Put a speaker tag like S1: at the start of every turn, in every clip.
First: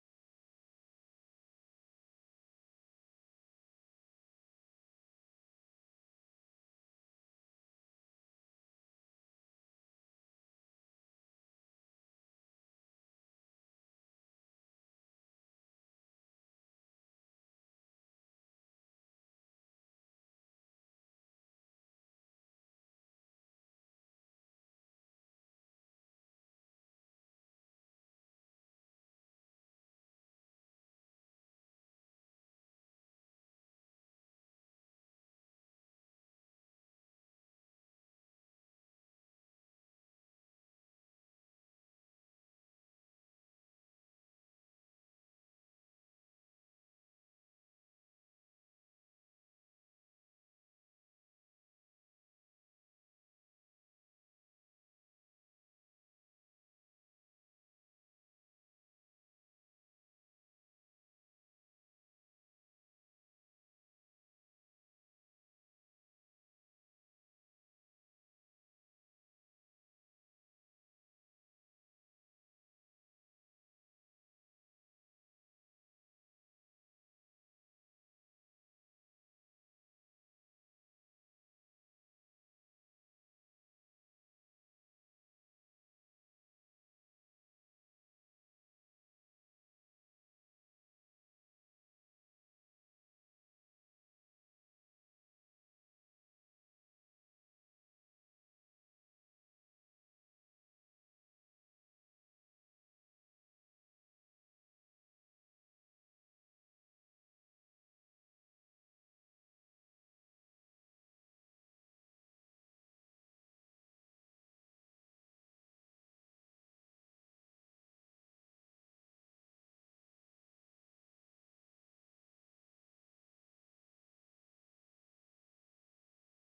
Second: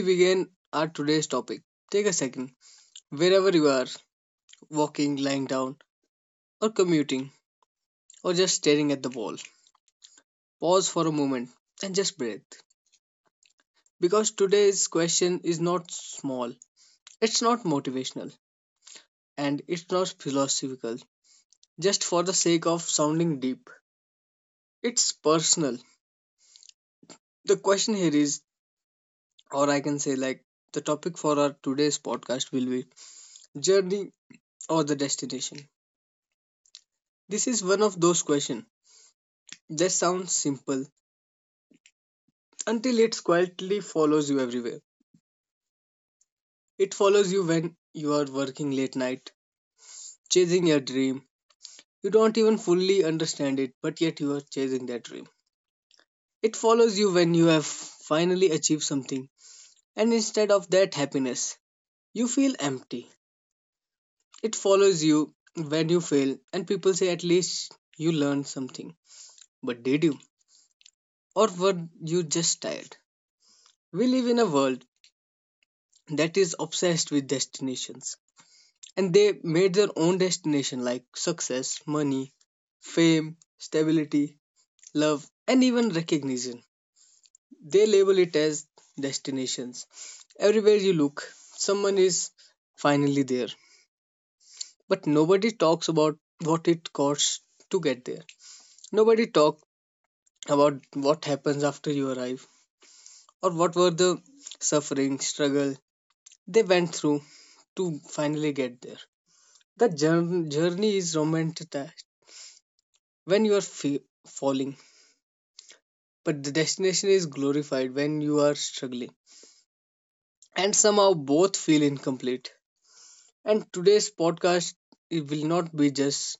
S1: begin our today's topic, take a second. Wherever you are, walking, lying down, or commuting, or just staring at the wall, pause for a moment and just breathe. Because today's question is not small, it's not motivational, and it's not philosophical, just for the sake of sounding deep. It's personal. The question here is, or I can say like, the topic for our today's podcast will be journey or the destination. This is one of those questions that sounds simple until it quietly follows you everywhere. It follows you when you are working late night, chasing your dream. You don't even fully understand it, but yet you are chasing that dream. It follows you when you have finally achieved something, and instead of that happiness, you feel empty. It follows you when you fail, and people say at least you learned something. But did you? Or were you just tired? We live in a world that is obsessed with destinations, and they made their own destination like success, money, fame, stability, love, and even recognition. They label it as destinations. Everywhere you look, someone is finally there, but nobody talks about what it costs to get there. Nobody talks about what happens after you arrive or what were the suffering, struggle, they went through to finally get there. The journey is romanticized when you are falling, but the destination is glorified when you are struggling. And somehow both feel incomplete. And today's podcast, it will not be just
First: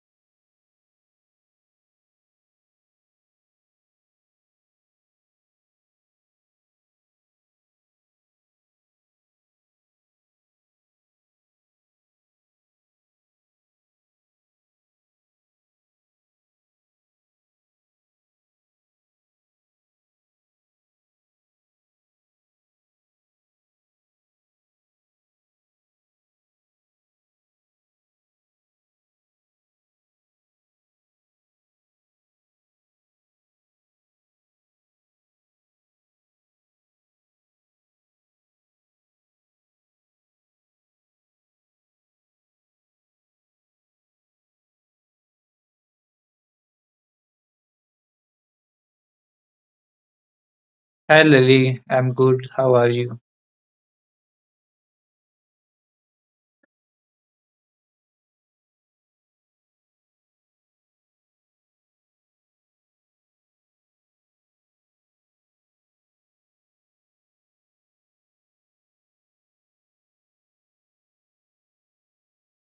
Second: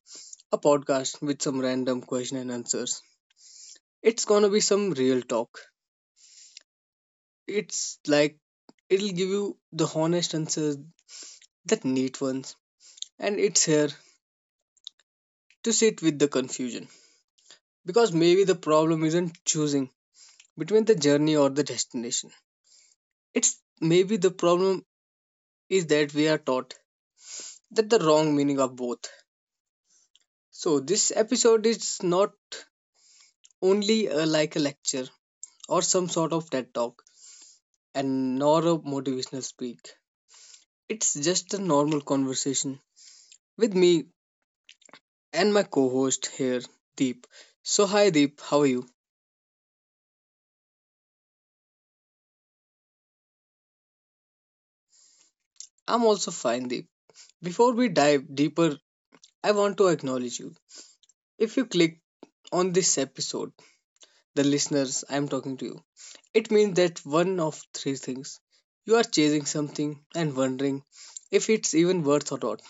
S1: a podcast with some random question and answers. It's gonna be some real talk. It's like it'll give you the honest answers that neat ones. And it's here to sit with the confusion. Because maybe the problem isn't choosing between the journey or the destination. It's maybe the problem is that we are taught that the wrong meaning of both. So this episode is not only a, like a lecture or some sort of TED talk and nor a motivational speak. It's just a normal conversation with me and my co-host here, Deep. So hi Deep, how are you?
S2: Hi Lily, I'm good. How are you?
S1: I'm also fine Deep. Before we dive deeper, I want to acknowledge you. If you click on this episode, the listeners, I am talking to you, it means that one of three things. You are chasing something and wondering if it's even worth or not.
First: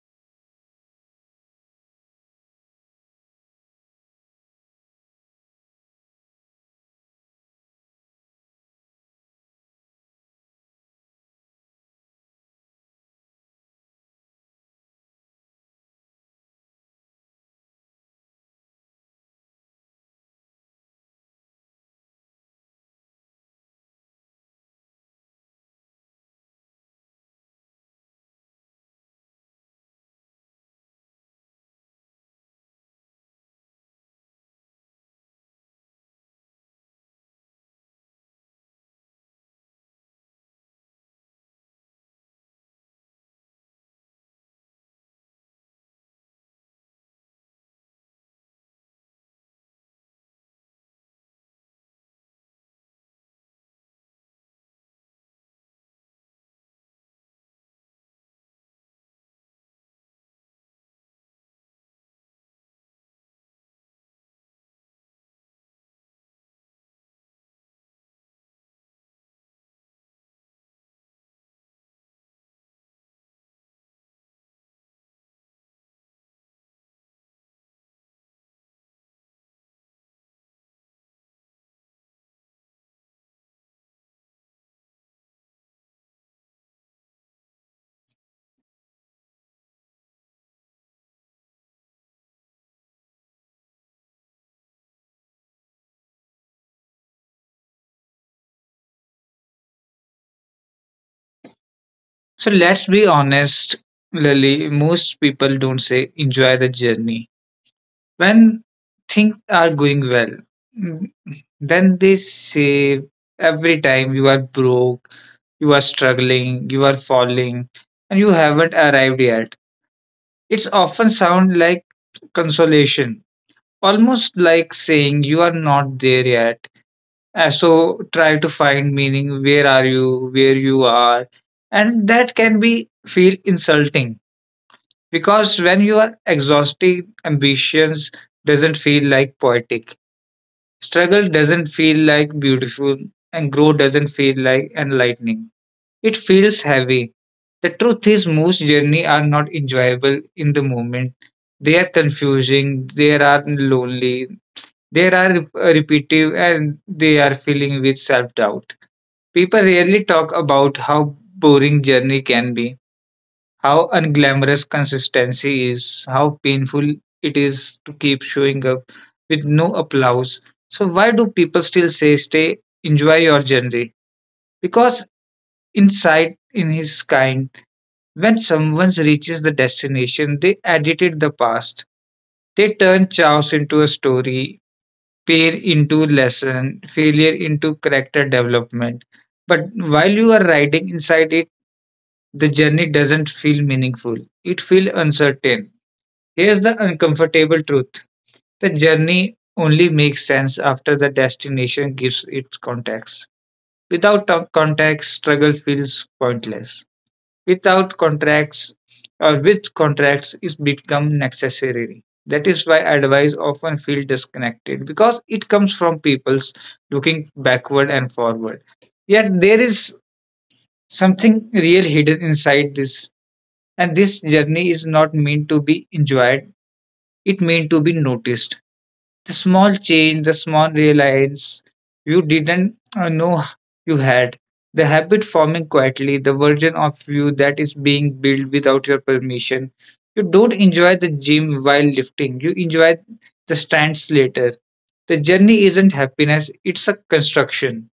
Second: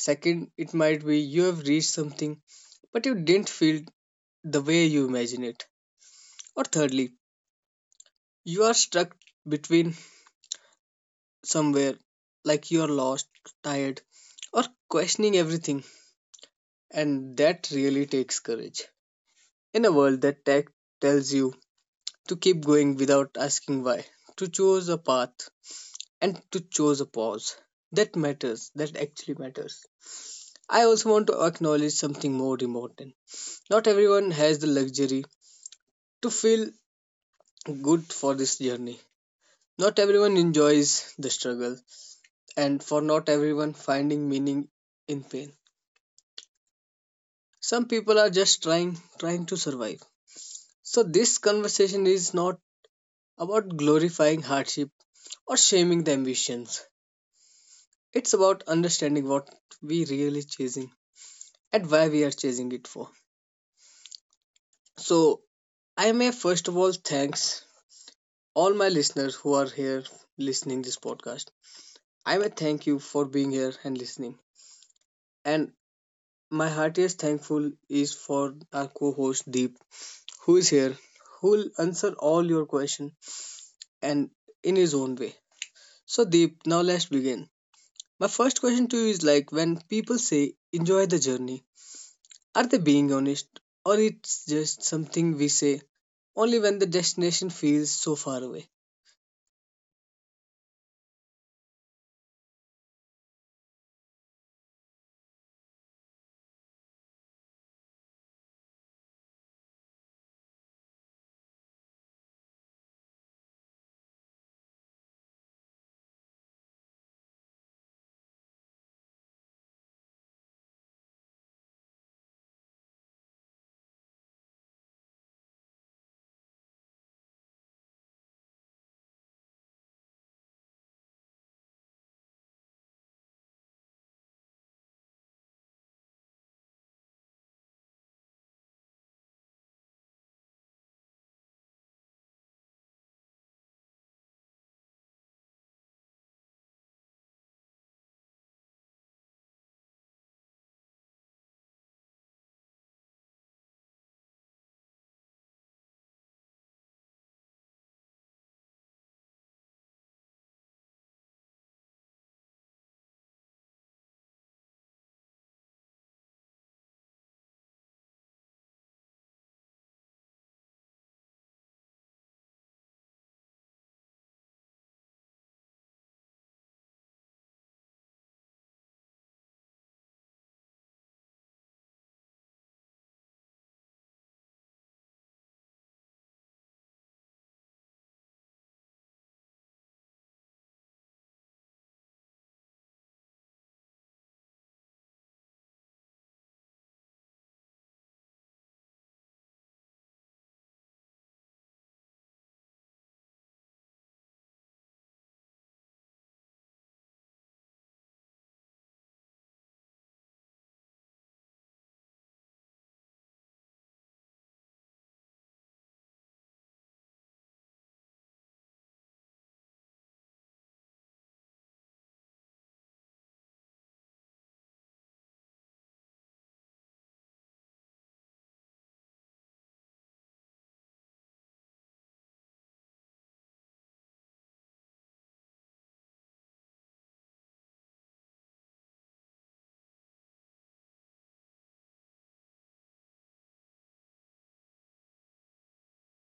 S1: Second, it might be you have reached something but you didn't feel the way you imagine it. Or thirdly, you are stuck between somewhere like you are lost, tired, or questioning everything, and that really takes courage. In a world that tech tells you to keep going without asking why, to choose a path and to choose a pause. That matters, that actually matters. I also want to acknowledge something more important. Not everyone has the luxury to feel good for this journey. Not everyone enjoys the struggle, and for not everyone, finding meaning in pain. Some people are just trying, trying to survive. So, this conversation is not about glorifying hardship or shaming the ambitions. It's about understanding what we really chasing and why we are chasing it for. So I may first of all thanks all my listeners who are here listening this podcast. I may thank you for being here and listening. And my heartiest thankful is for our co-host Deep, who is here, who will answer all your question and in his own way. So Deep, now let's begin. My first question to you is like, when people say enjoy the journey, are they being honest, or it's just something we say only when the destination feels so far away?
S2: So let's be honest, Lily, most people don't say enjoy the journey. When things are going well, mm, then they say every time you are broke, you are struggling, you are falling, and you haven't arrived yet. It's often sound like consolation, almost like saying you are not there yet. So try to find meaning. Where are you? Where you are? And that can be feel insulting because when you are exhausted, ambitions doesn't feel like poetic. Struggle doesn't feel like beautiful, and growth doesn't feel like enlightening. It feels heavy. The truth is, most journey are not enjoyable in the moment. They are confusing. They are lonely. They are repetitive, and they are filling with self doubt. People rarely talk about how boring journey can be, how unglamorous consistency is, how painful it is to keep showing up with no applause. So why do people still say stay enjoy your journey? Because inside in his kind, when someone reaches the destination, they edited the past. They turn chaos into a story, pain into lesson, failure into character development. But while you are riding inside it, the journey doesn't feel meaningful. It feels uncertain. Here's the uncomfortable truth, the journey only makes sense after the destination gives it context. Without to- context, struggle feels pointless. Without contracts, or with contracts, it becomes necessary. That is why advice often feels disconnected because it comes from people's looking backward and forward. Yet there is something real hidden inside this, and this journey is not meant to be enjoyed, it meant to be noticed, the small change, the small realize you didn't know you had, the habit forming quietly, the version of you that is being built without your permission. You don't enjoy the gym while lifting, you enjoy the stands later. The journey isn't happiness, it's a construction,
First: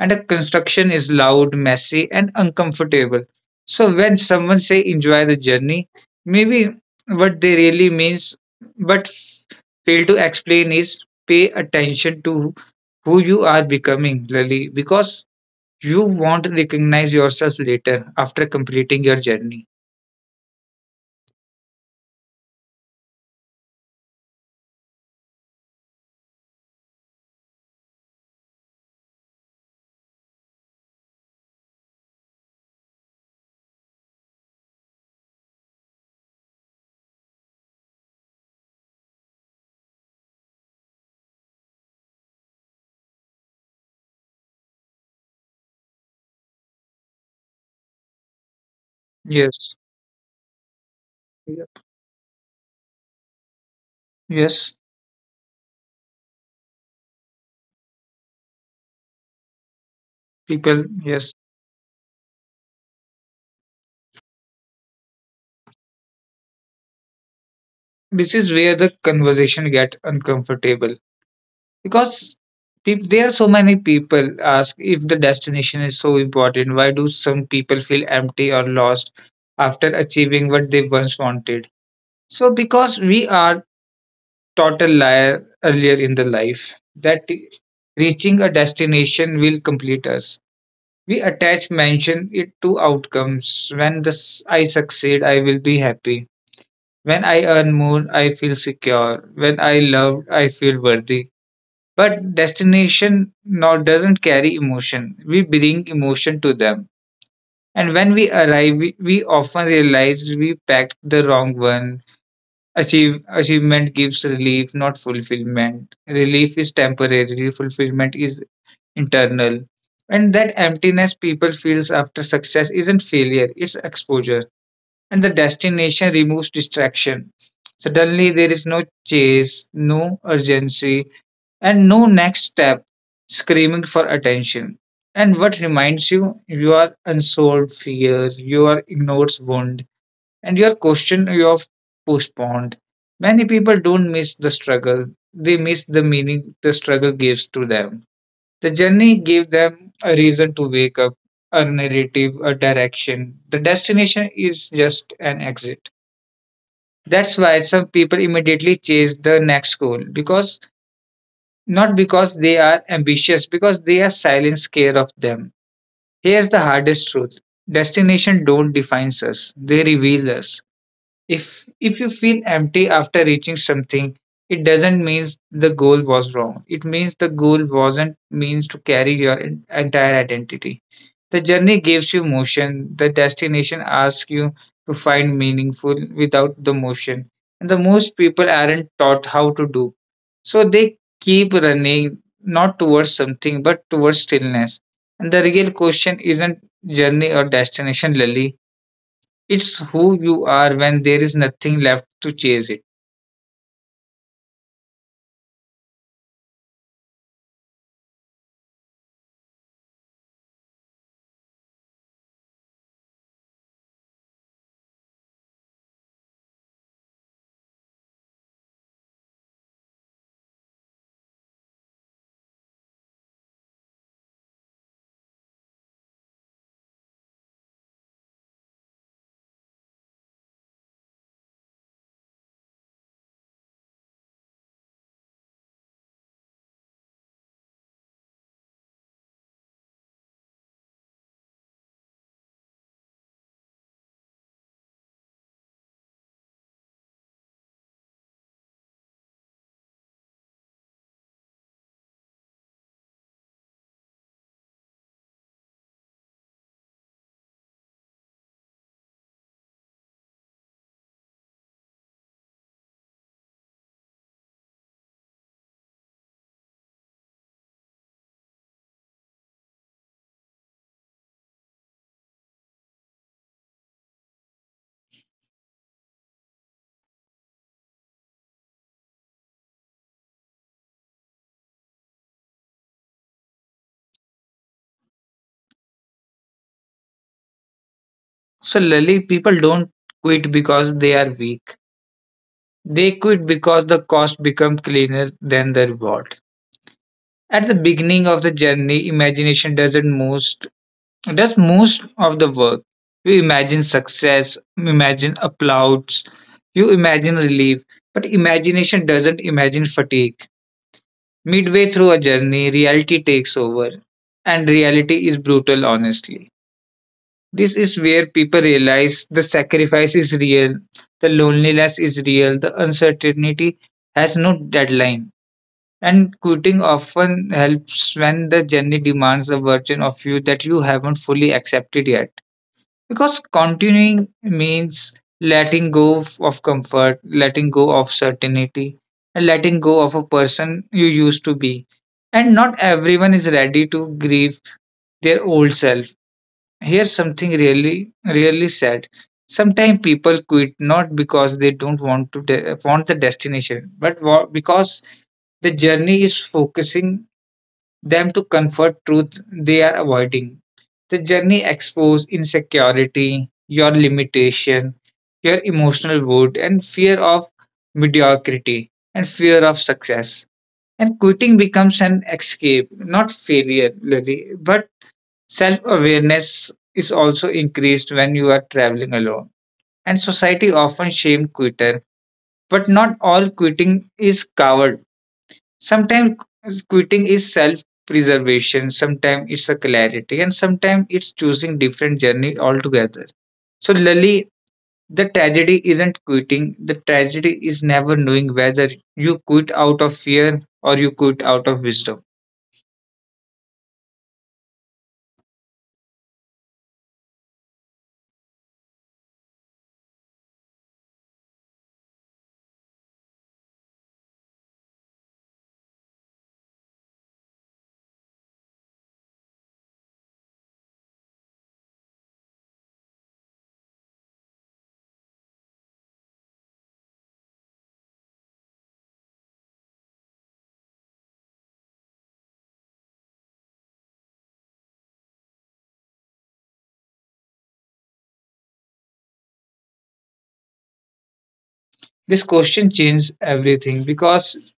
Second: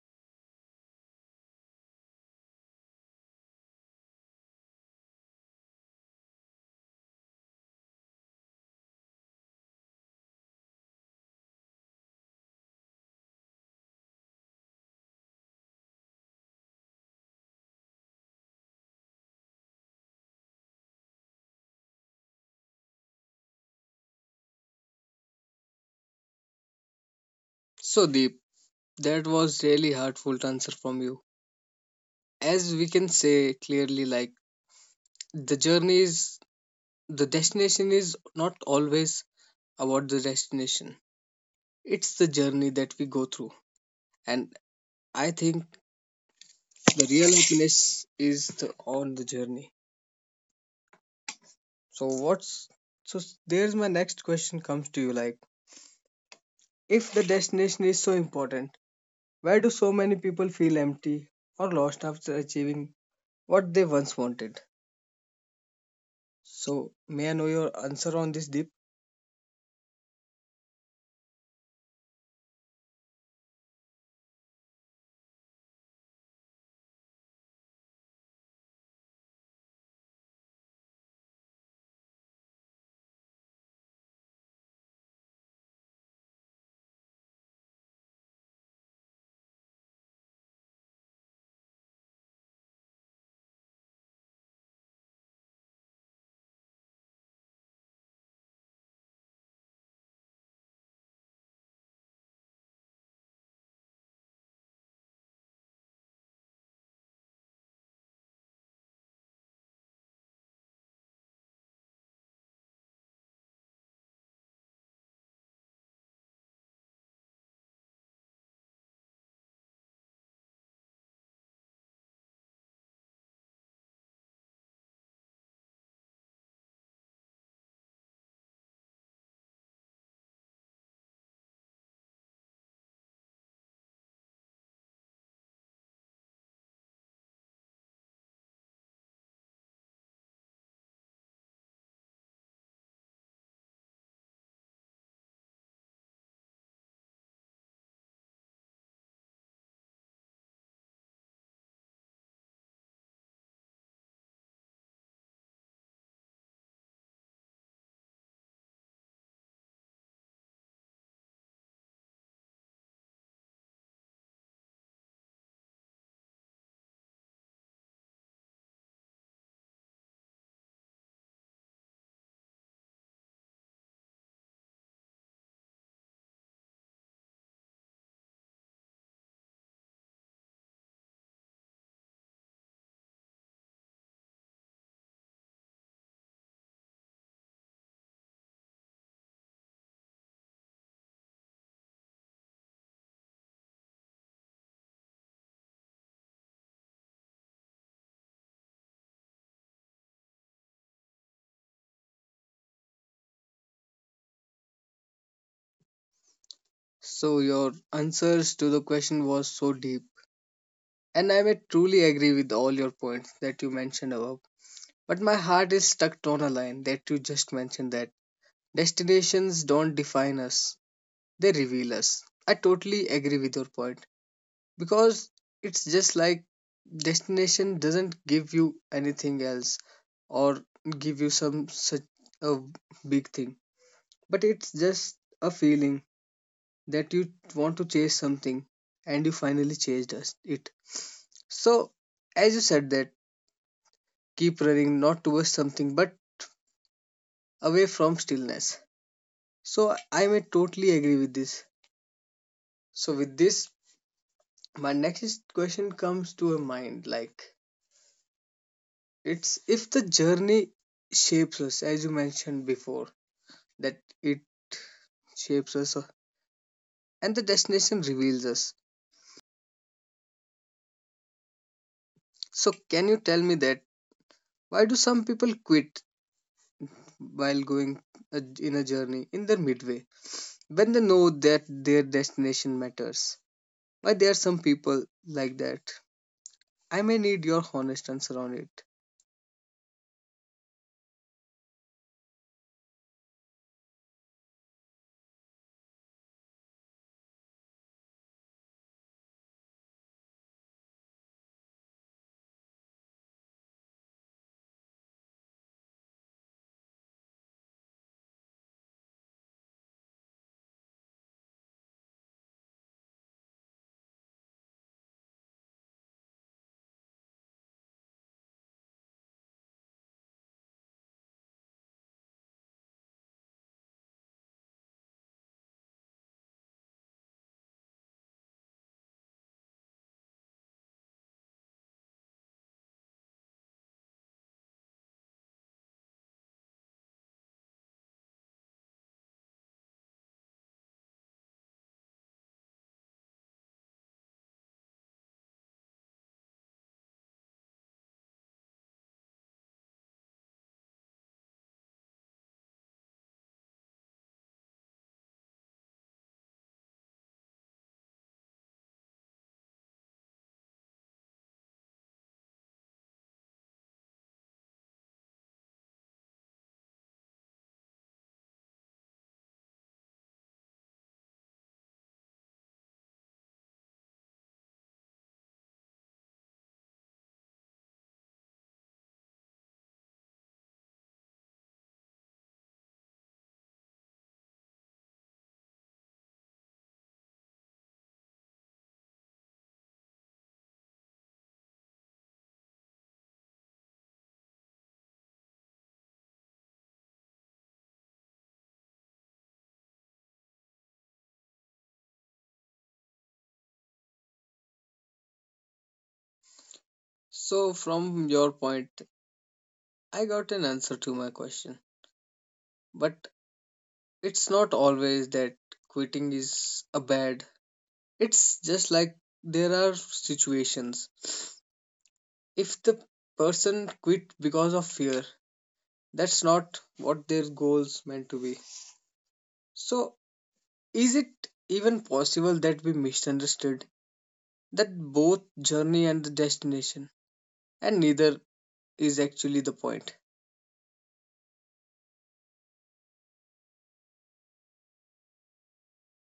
S2: and the construction is loud, messy, and uncomfortable. So when someone say enjoy the journey, maybe what they really means, but fail to explain is pay attention to who you are becoming, Lily, because you won't recognize yourself later after completing your journey.
S1: So, Deep, that was really heartful answer from you. As we can say clearly, like the journey is, the destination is not always about the destination. It's the journey that we go through, and I think the real happiness is on the
S2: Yes,
S1: journey.
S2: yeah.
S1: So, there's my next question
S2: Yes,
S1: comes to you, like if the destination is so important, why do so many people feel
S2: people,
S1: empty
S2: yes.
S1: or lost after achieving what they once wanted? So, may I know your answer on
S2: This
S1: this,
S2: is
S1: Deep?
S2: where the conversation get uncomfortable because peop there are so many people ask if the destination is so important, why do some people feel empty or lost after achieving what they once wanted. So because we are taught a liar earlier in the life that reaching a destination will complete us. We attach mention it to outcomes. When this, I succeed I will be happy, when I earn more I feel secure, when I love I feel worthy. But destination now doesn't carry emotion, we bring emotion to them, and when we arrive we often realize we packed the wrong one. Achievement gives relief not fulfillment. Relief is temporary, fulfillment is internal. And that emptiness people feels after success isn't failure, it's exposure, and the destination removes distraction. Suddenly there is no chase, no urgency, and no next step screaming for attention. And what reminds you, your unsolved fears, your ignored wound, and your question you have postponed. Many people don't miss the struggle, they miss the meaning the struggle gives to them. The journey gave them a reason to wake up, a narrative, a direction. The destination is just an exit. That's why some people immediately chase the next goal, because not because they are ambitious, because they are silent scared of them. Here's the hardest truth, destination don't define us, they reveal us. If you feel empty after reaching something, it doesn't mean the goal was wrong, it means the goal wasn't means to carry your entire identity. The journey gives you motion, the destination asks you to find meaningful without the motion. And the most people aren't taught how to do. So they keep running not towards something but towards stillness. And the real question isn't journey or destination, Lily. It's who you are when there is nothing left to chase it.
S1: So your answers to the question was so deep, and I may truly agree with all your points that you mentioned above. But my heart is stuck on a line that you just mentioned that destinations don't define us, they reveal us. I totally agree with your point. Because it's just like destination doesn't give you anything else or give you some such a big thing, but it's just a feeling that you want to chase something and you finally chased us it. So as you said that, keep running not towards something but away from stillness. So I may totally agree with this. So with this, my next question comes to a mind, like It's if the journey shapes us, as you mentioned before, that it shapes us, and the destination reveals us. So, can you tell me that why do some people quit while going in a journey in their midway, when they know that their destination matters? Why there are some people like that? I may need your honest answer on it.
S2: So, Lily, people don't quit because they are weak. They quit because the cost becomes cleaner than the reward. At the beginning of the journey, imagination doesn't most does most of the work. You imagine success, imagine applause, you imagine relief, but imagination doesn't imagine fatigue. Midway through a journey, reality takes over, and reality is brutal, honestly. This is where people realize the sacrifice is real, the loneliness is real, the uncertainty has no deadline. And quitting often helps when the journey demands a version of you that you haven't fully accepted yet. Because continuing means letting go of comfort, letting go of certainty, and letting go of a person you used to be. And not everyone is ready to grieve their old self. Here's something really, really sad. Sometimes people quit not because they don't want to de- want the destination, but because the journey is focusing them to comfort truths they are avoiding. The journey exposes insecurity, your limitation, your emotional wound, and fear of mediocrity and fear of success. And quitting becomes an escape, not failure, Lily, but self awareness is also increased when you are traveling alone. And society often shame quitter, but not all quitting is coward. Sometimes quitting is self preservation, sometimes it's a clarity, and sometimes it's choosing different journey altogether. So Lali, the tragedy isn't quitting, the tragedy is never knowing whether you quit out of fear or you quit out of wisdom.
S1: So, from your point, I got an answer to my question, but it's not always that quitting is a bad. It's just like there are situations. If the person quit because of fear, that's not what their goals meant to be. So, is it even possible that we misunderstood that both journey and the destination, and neither is actually the point?
S2: This question changes everything, because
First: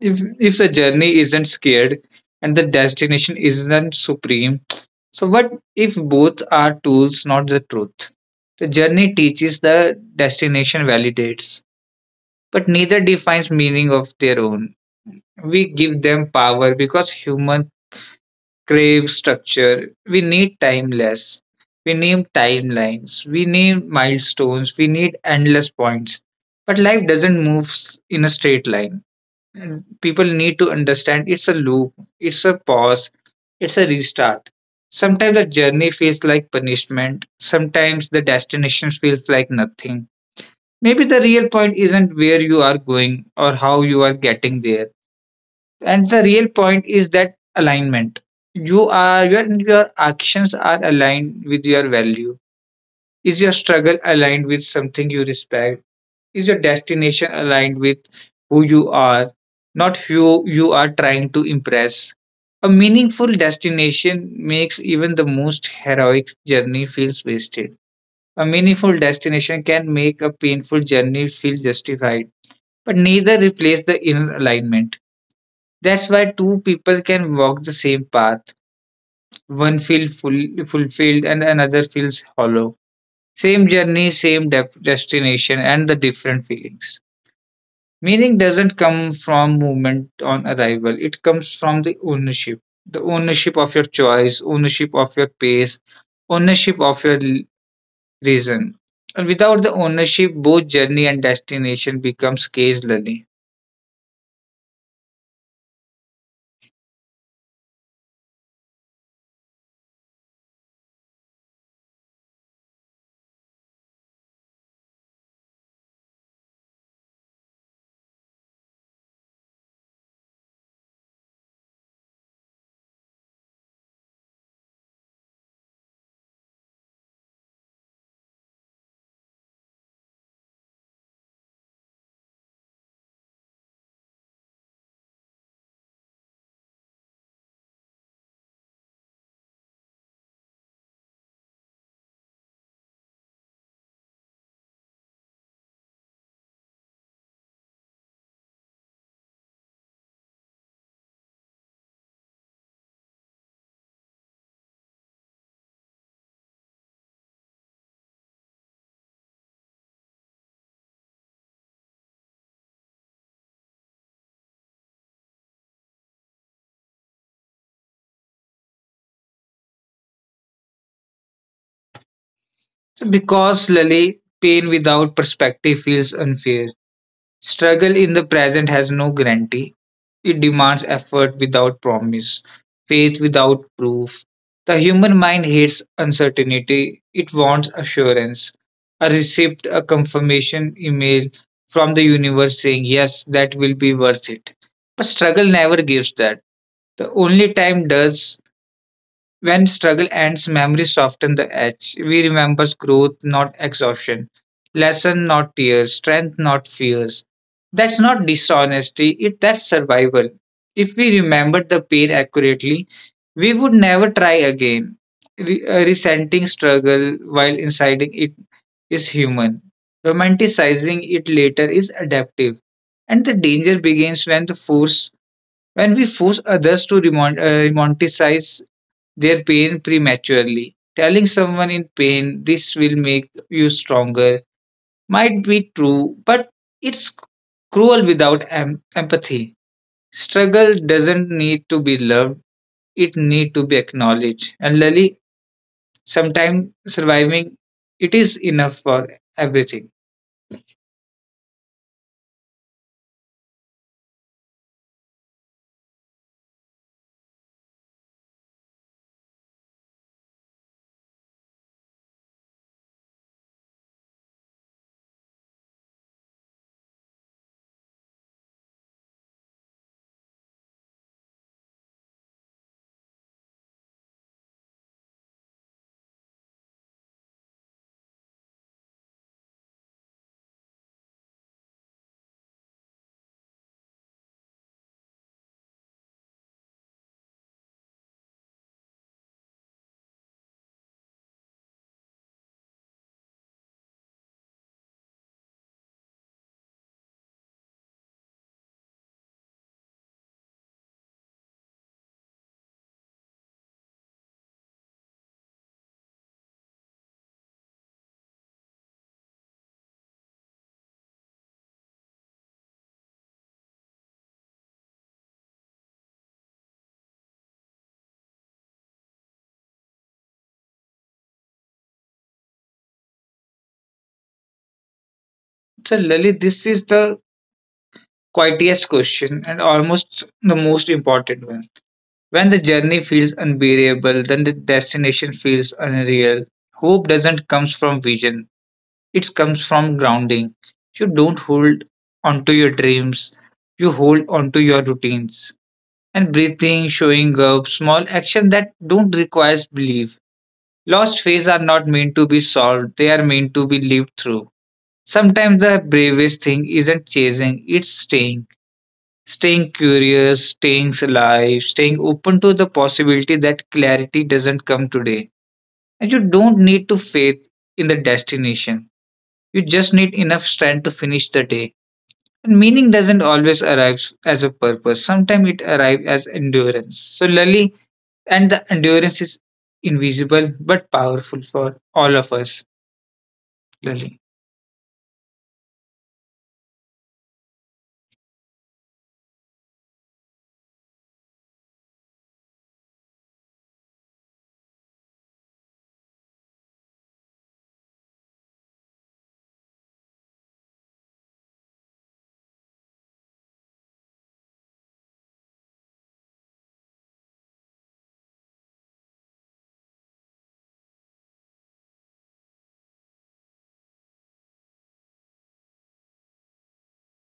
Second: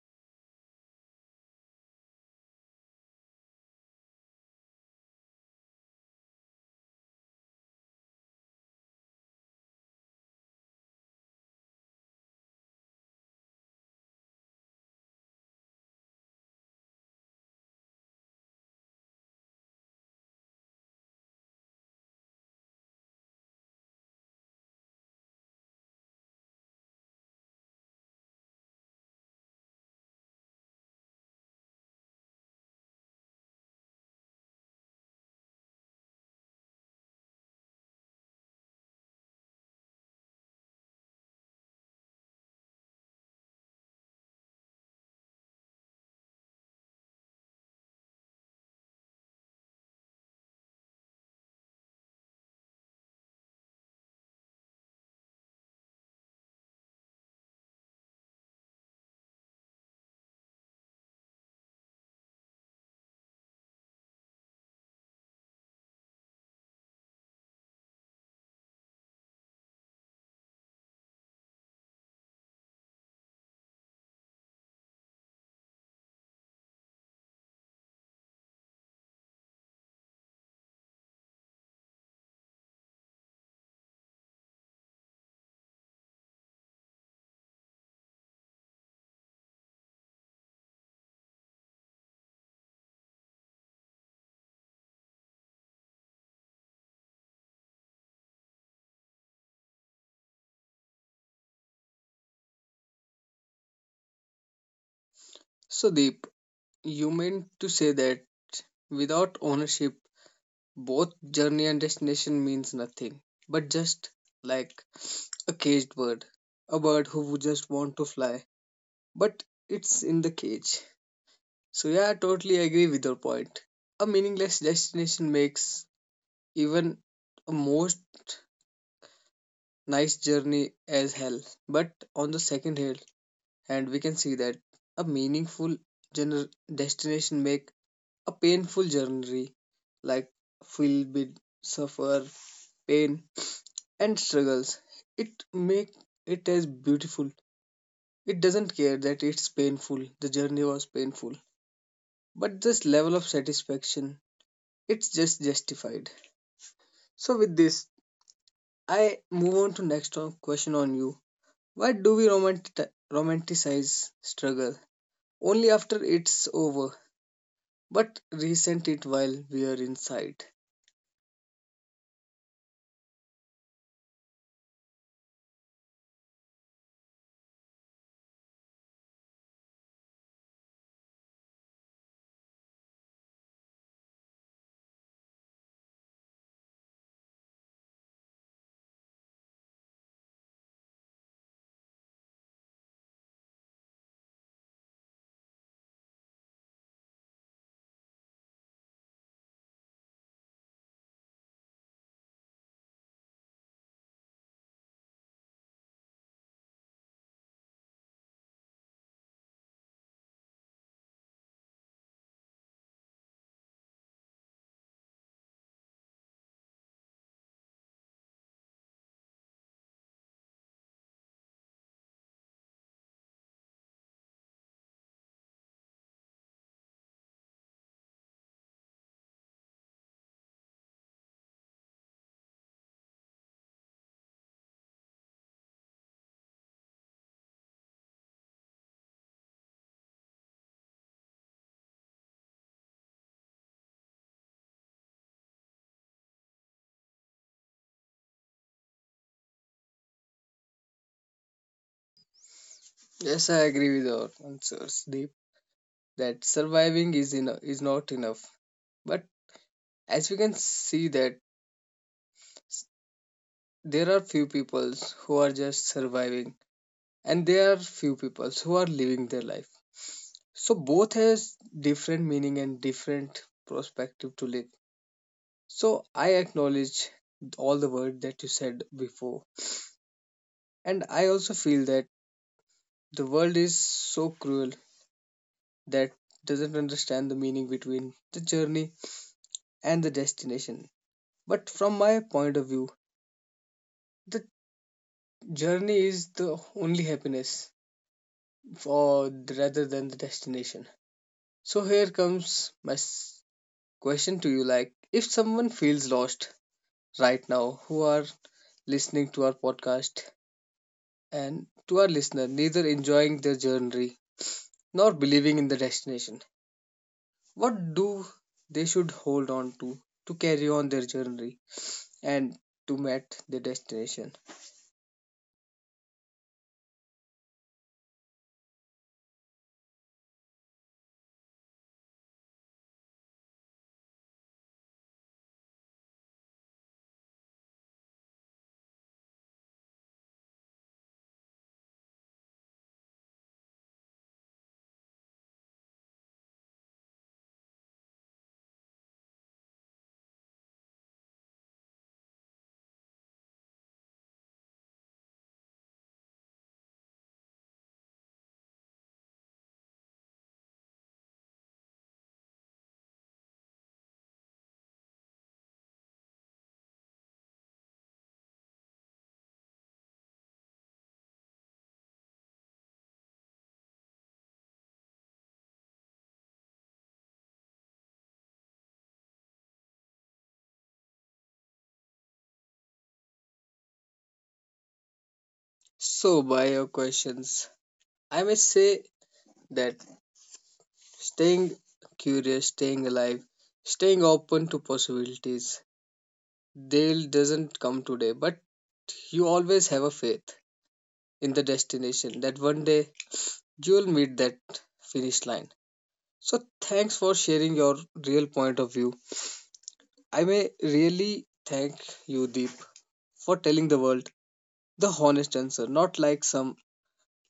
S2: if the journey isn't scared and the destination isn't supreme, so what if both are tools not the truth. The journey teaches, the destination validates, but neither defines meaning of their own. We give them power because human crave structure. We need timeless. We need timelines. We need milestones. We need endless points. But life doesn't in a straight line. And people need to understand it's a loop, it's a pause, it's a restart. Sometimes the journey feels like punishment, sometimes the destination feels like nothing. Maybe the real point isn't where you are going or how you are getting there. And the real point is that alignment. You are your actions are aligned with your value. Is your struggle aligned with something you respect? Is your destination aligned with who you are, not who you are trying to impress? A meaningful destination makes even the most heroic journey feels wasted. A meaningful destination can make a painful journey feel justified, but neither replace the inner alignment. That's why two people can walk the same path. One feels full, fulfilled, and another feels hollow. Same journey, same destination, and the different feelings. Meaning doesn't come from movement on arrival, it comes from the ownership. The ownership of your choice, ownership of your pace, ownership of your reason. And without the ownership, both journey and destination becomes case learning.
S1: So, Deep, you meant to say that without ownership, both journey and destination means nothing, but just like a caged bird, a bird who would just want to fly but it's in the cage. So yeah, I totally agree with your point. A meaningless destination makes even a most nice journey as hell. But on the second hand, and we can see that a meaningful destination make a painful journey, like filled with suffer, pain and struggles. It make it as beautiful. It doesn't care that it's painful. The journey was painful, but this level of satisfaction, it's just justified. So with this, I move on to next question on you. Why do we romanticize struggle only after it's over, but resent it while we are inside?
S2: Because Lily, pain without perspective feels unfair. Struggle in the present has no guarantee. It demands effort without promise, faith without proof. The human mind hates uncertainty. It wants assurance. A receipt, a confirmation email from the universe saying, yes, that will be worth it. But struggle never gives that. The only time does, when struggle ends, memory softens the edge. We remember growth, not exhaustion, lesson, not tears, strength, not fears. That's not dishonesty, it that's survival. If we remembered the pain accurately, we would never try again. Resenting struggle while inciting it is human. Romanticizing it later is adaptive. And the danger begins when the force when we force others to romanticize their pain prematurely. Telling someone in pain, this will make you stronger, might be true, but it's cruel without empathy. Struggle doesn't need to be loved, it need to be acknowledged. And Lali, sometimes surviving it is enough for everything.
S1: Yes, I agree with your answers, Deep, that surviving is enough is not enough. But as we can see that there are few peoples who are just surviving, and there are few peoples who are living their life. So both has different meaning and different perspective to live. So I acknowledge all the word that you said before. And I also feel that the world is so cruel that doesn't understand the meaning between the journey and the destination. But from my point of view, the journey is the only happiness for rather than the destination. So here comes my question to you, like if someone feels lost right now who are listening to our podcast, and to our listener, neither enjoying their journey nor believing in the destination. What do they should hold on to carry on their journey and to meet their destination?
S2: So Lali, this is the quietest question and almost the most important one. When the journey feels unbearable, then the destination feels unreal. Hope doesn't comes from vision. It comes from grounding. You don't hold onto your dreams. You hold onto your routines. And breathing, showing up, small action that don't requires belief. Lost phases are not meant to be solved. They are meant to be lived through. Sometimes the bravest thing isn't chasing, it's staying curious, staying alive, staying open to the possibility that clarity doesn't come today. And you don't need to faith in the destination. You just need enough strength to finish the day. And meaning doesn't always arrive as a purpose. Sometimes it arrives as endurance. So Lali, and the endurance is invisible but powerful for all of us, Lali.
S1: So, by your questions, I may say that staying curious, staying alive, staying open to possibilities, they'll doesn't come today, but you always have a faith in the destination that one day you'll meet that finish line. So thanks for sharing your real point of view. I may really thank you, Deep, for telling the world the honest answer, not like some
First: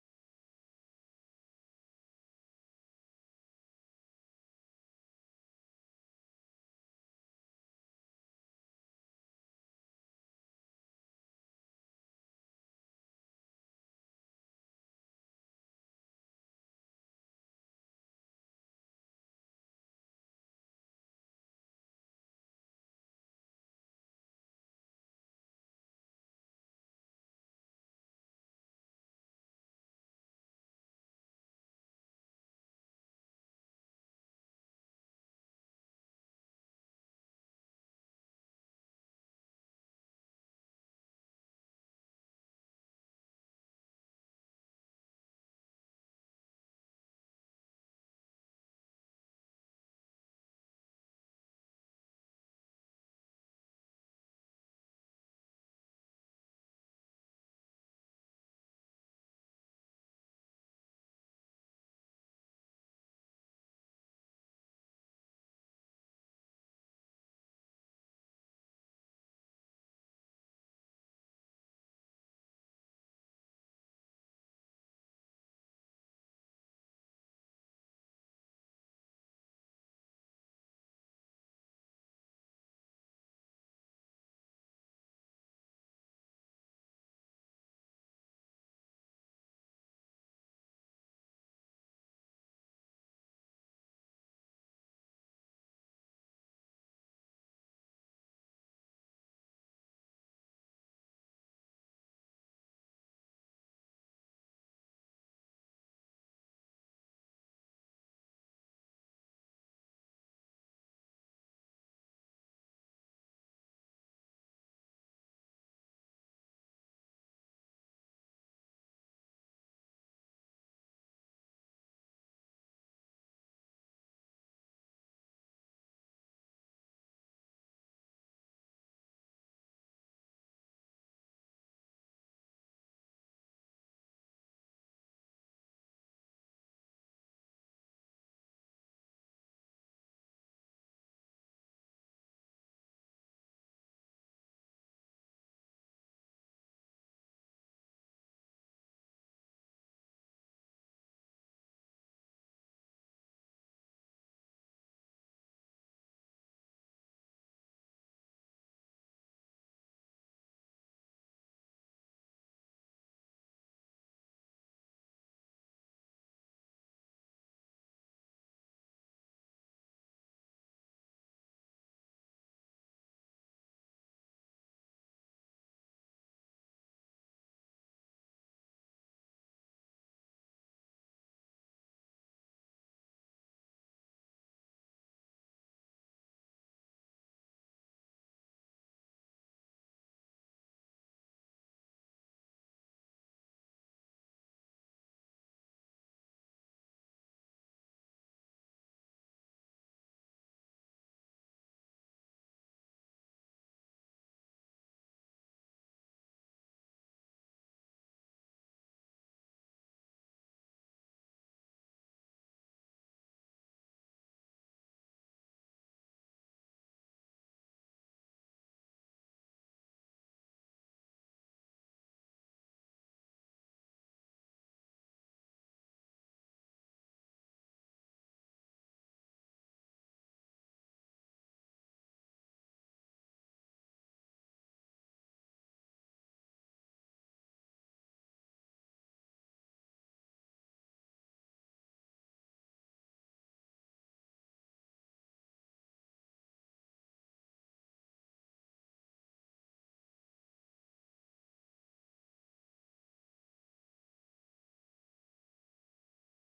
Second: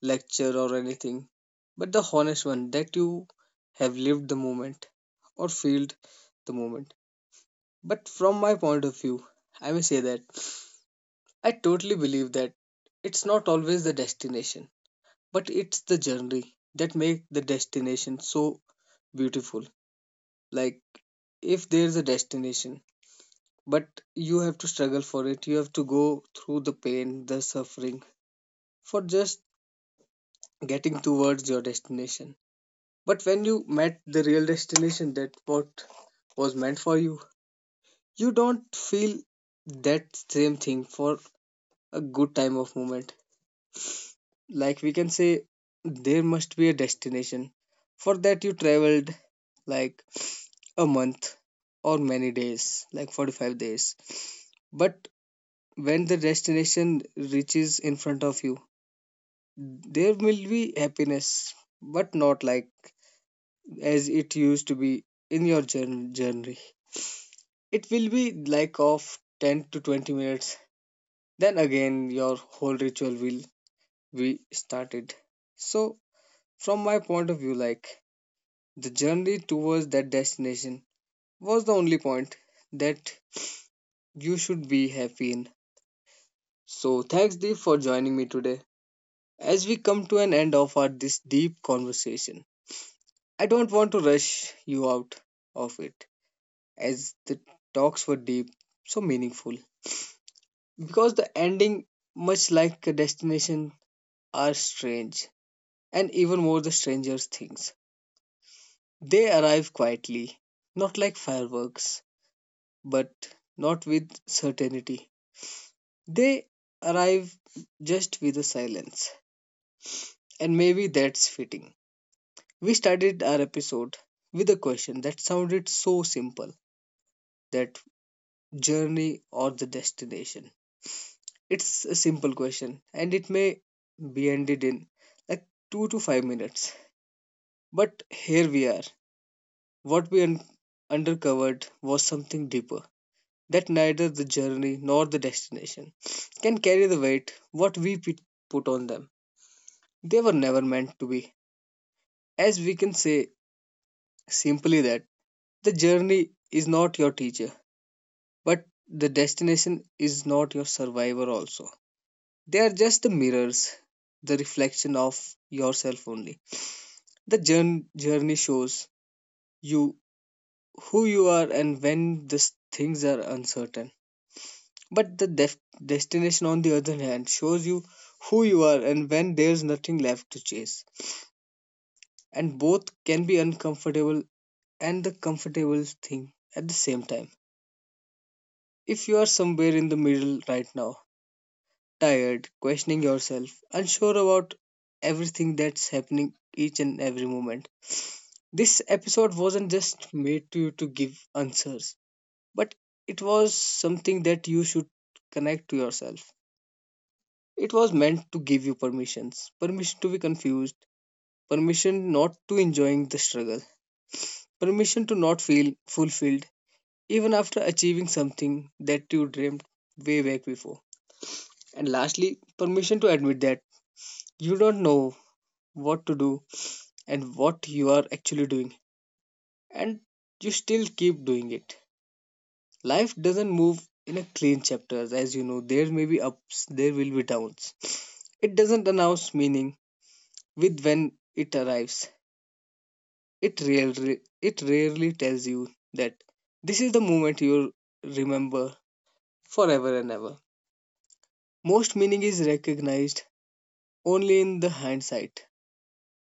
S1: lecture or anything, but the honest one that you have lived the moment or felt the moment. But from my point of view, I may say that I totally believe that it's not always the destination, but it's the journey that make the destination so beautiful. Like if there is a destination, but you have to struggle for it, you have to go through the pain, the suffering, for just getting towards your destination. But when you met the real destination, that what was meant for you, you don't feel that same thing for a good time of moment. Like we can say there must be a destination for that you traveled like a month or many days, like 45 days. But when the destination reaches in front of you, there will be happiness, but not like as it used to be in your journey. It will be like of 10 to 20 minutes, then again your whole ritual will be started. So from my point of view, like, the journey towards that destination was the only point that you should be happy in. So thanks, Deep, for joining me today, as we come to an end of our this deep conversation. I don't want to rush you out of it, as the talks were deep, so meaningful. Because the ending, much like a destination, are strange, and even more the stranger things. They arrive quietly, not like fireworks, but not with certainty. They arrive just with a silence, and maybe that's fitting. We started our episode with a question that sounded so simple, that journey or the destination? It's a simple question and it may be ended in like 2 to 5 minutes. But here we are. What we undercovered was something deeper, that neither the journey nor the destination can carry the weight what we put on them. They were never meant to be. As we can say simply that the journey is not your teacher, but the destination is not your survivor also. They are just the mirrors, the reflection of yourself only. The journey shows you who you are and when this things are uncertain. But the destination, on the other hand, shows you who you are and when there's nothing left to chase. And both can be uncomfortable and the comfortable thing at the same time. If you are somewhere in the middle right now, tired, questioning yourself, unsure about everything that's happening each and every moment, this episode wasn't just made to you to give answers, but it was something that you should connect to yourself. It was meant to give you permissions, permission to be confused, permission not to enjoying the struggle, permission to not feel fulfilled even after achieving something that you dreamed way back before. And lastly, permission to admit that you don't know what to do and what you are actually doing, and you still keep doing it. Life doesn't move in a clean chapters, as you know. There may be ups, there will be downs. It doesn't announce meaning with when it arrives. It rarely tells you that this is the moment you'll remember forever and ever. Most meaning is recognized only in the hindsight,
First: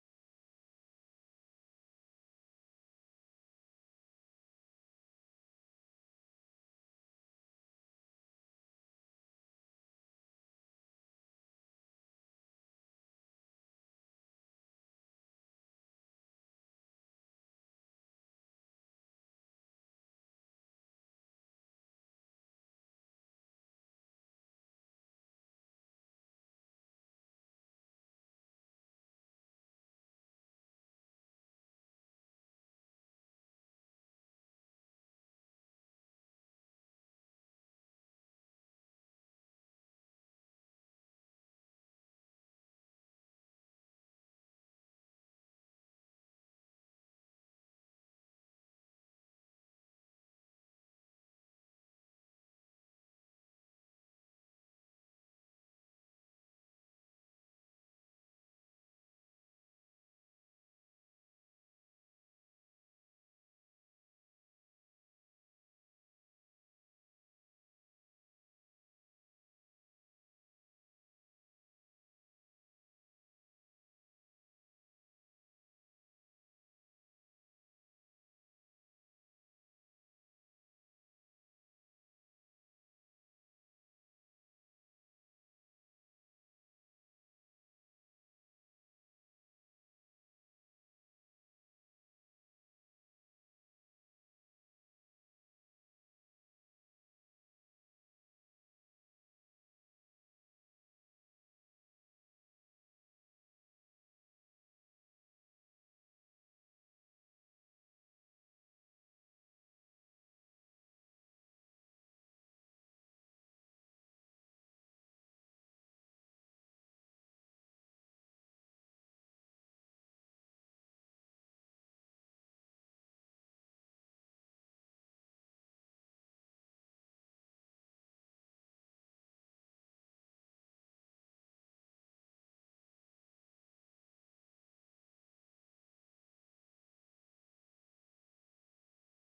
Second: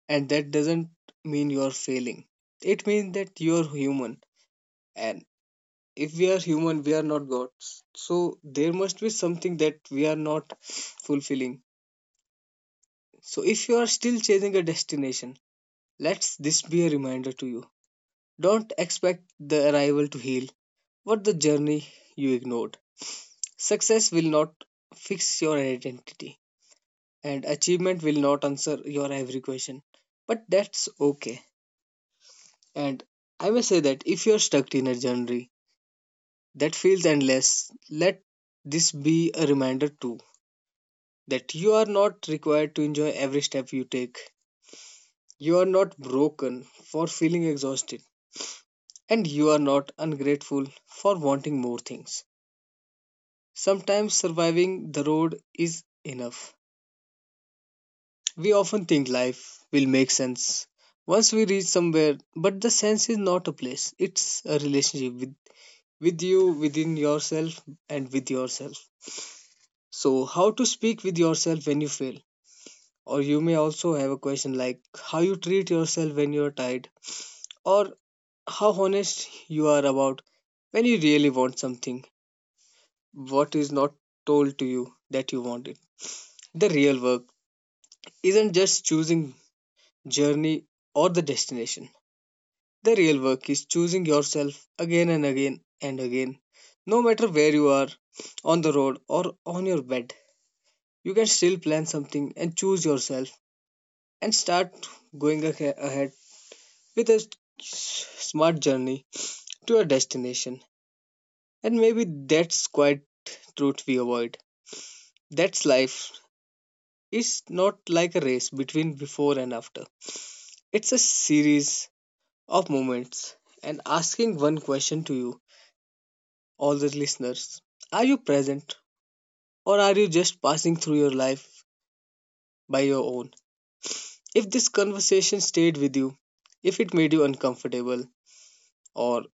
S1: and that doesn't mean you're failing. It means that you're human, and if we are human, we are not gods. So there must be something that we are not fulfilling. So, if you are still chasing a destination, let this be a reminder to you. Don't expect the arrival to heal what the journey you ignored. Success will not fix your identity, and achievement will not answer your every question. But that's okay. And I may say that if you're stuck in a journey that feels endless, let this be a reminder too that you are not required to enjoy every step you take. You are not broken for feeling exhausted, and you are not ungrateful for wanting more things. Sometimes surviving the road is enough. We often think life will make sense once we reach somewhere, but the sense is not a place, it's a relationship with you, within yourself, and with yourself. So, how to speak with yourself when you fail? Or you may also have a question like, how you treat yourself when you are tired, or how honest you are about when you really want something what is not told to you that you wanted. The real work isn't just choosing journey or the destination. The real work is choosing yourself again and again and again. No matter where you are, on the road or on your bed, you can still plan something and choose yourself and start going ahead with a smart journey to a destination. And maybe that's quite truth we avoid. That's life is not like a race between before and after. It's a series of moments, and asking one question to you, all the listeners. Are you present, or are you just passing through your life by your own? If this conversation stayed with you, if it made you uncomfortable, or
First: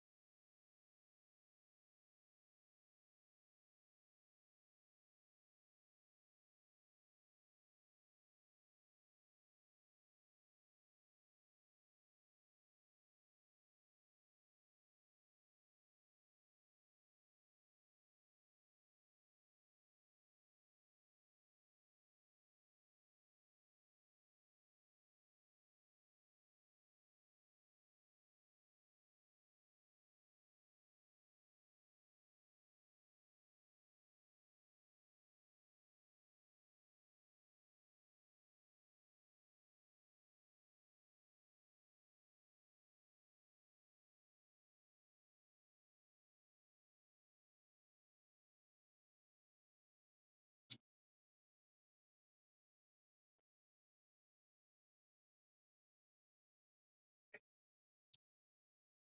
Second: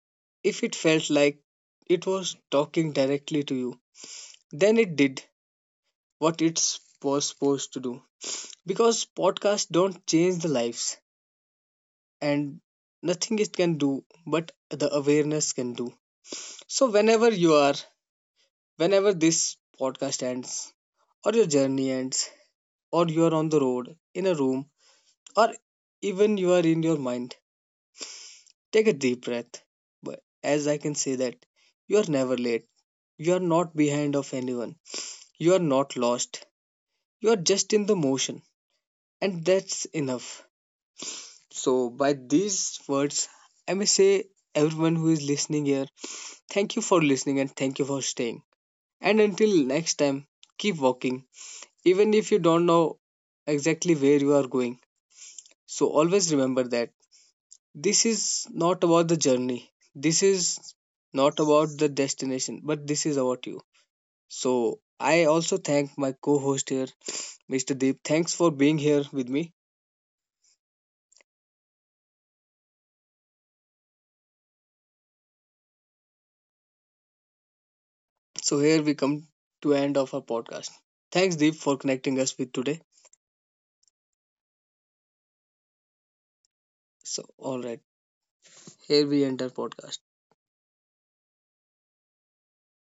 S1: if it felt like it was talking directly to you, then it did what it was supposed to do. Because podcasts don't change the lives, and nothing it can do but the awareness can do. So whenever you are, whenever this podcast ends or your journey ends, or you are on the road, in a room, or even you are in your mind, take a deep breath. But as I can say that, you are never late, you are not behind of anyone, you are not lost, you are just in the motion, and that's enough. So by these words, I may say, everyone who is listening here, thank you for listening and thank you for staying. And until next time, keep walking, even if you don't know exactly where you are going. So always remember that this is not about the journey, this is not about the destination, but this is about you. So I also thank my co host here, Mr. Deep. Thanks for being here with me. So here we come to end of our podcast. Thanks Deep for connecting us with today. So all right, here we end our podcast.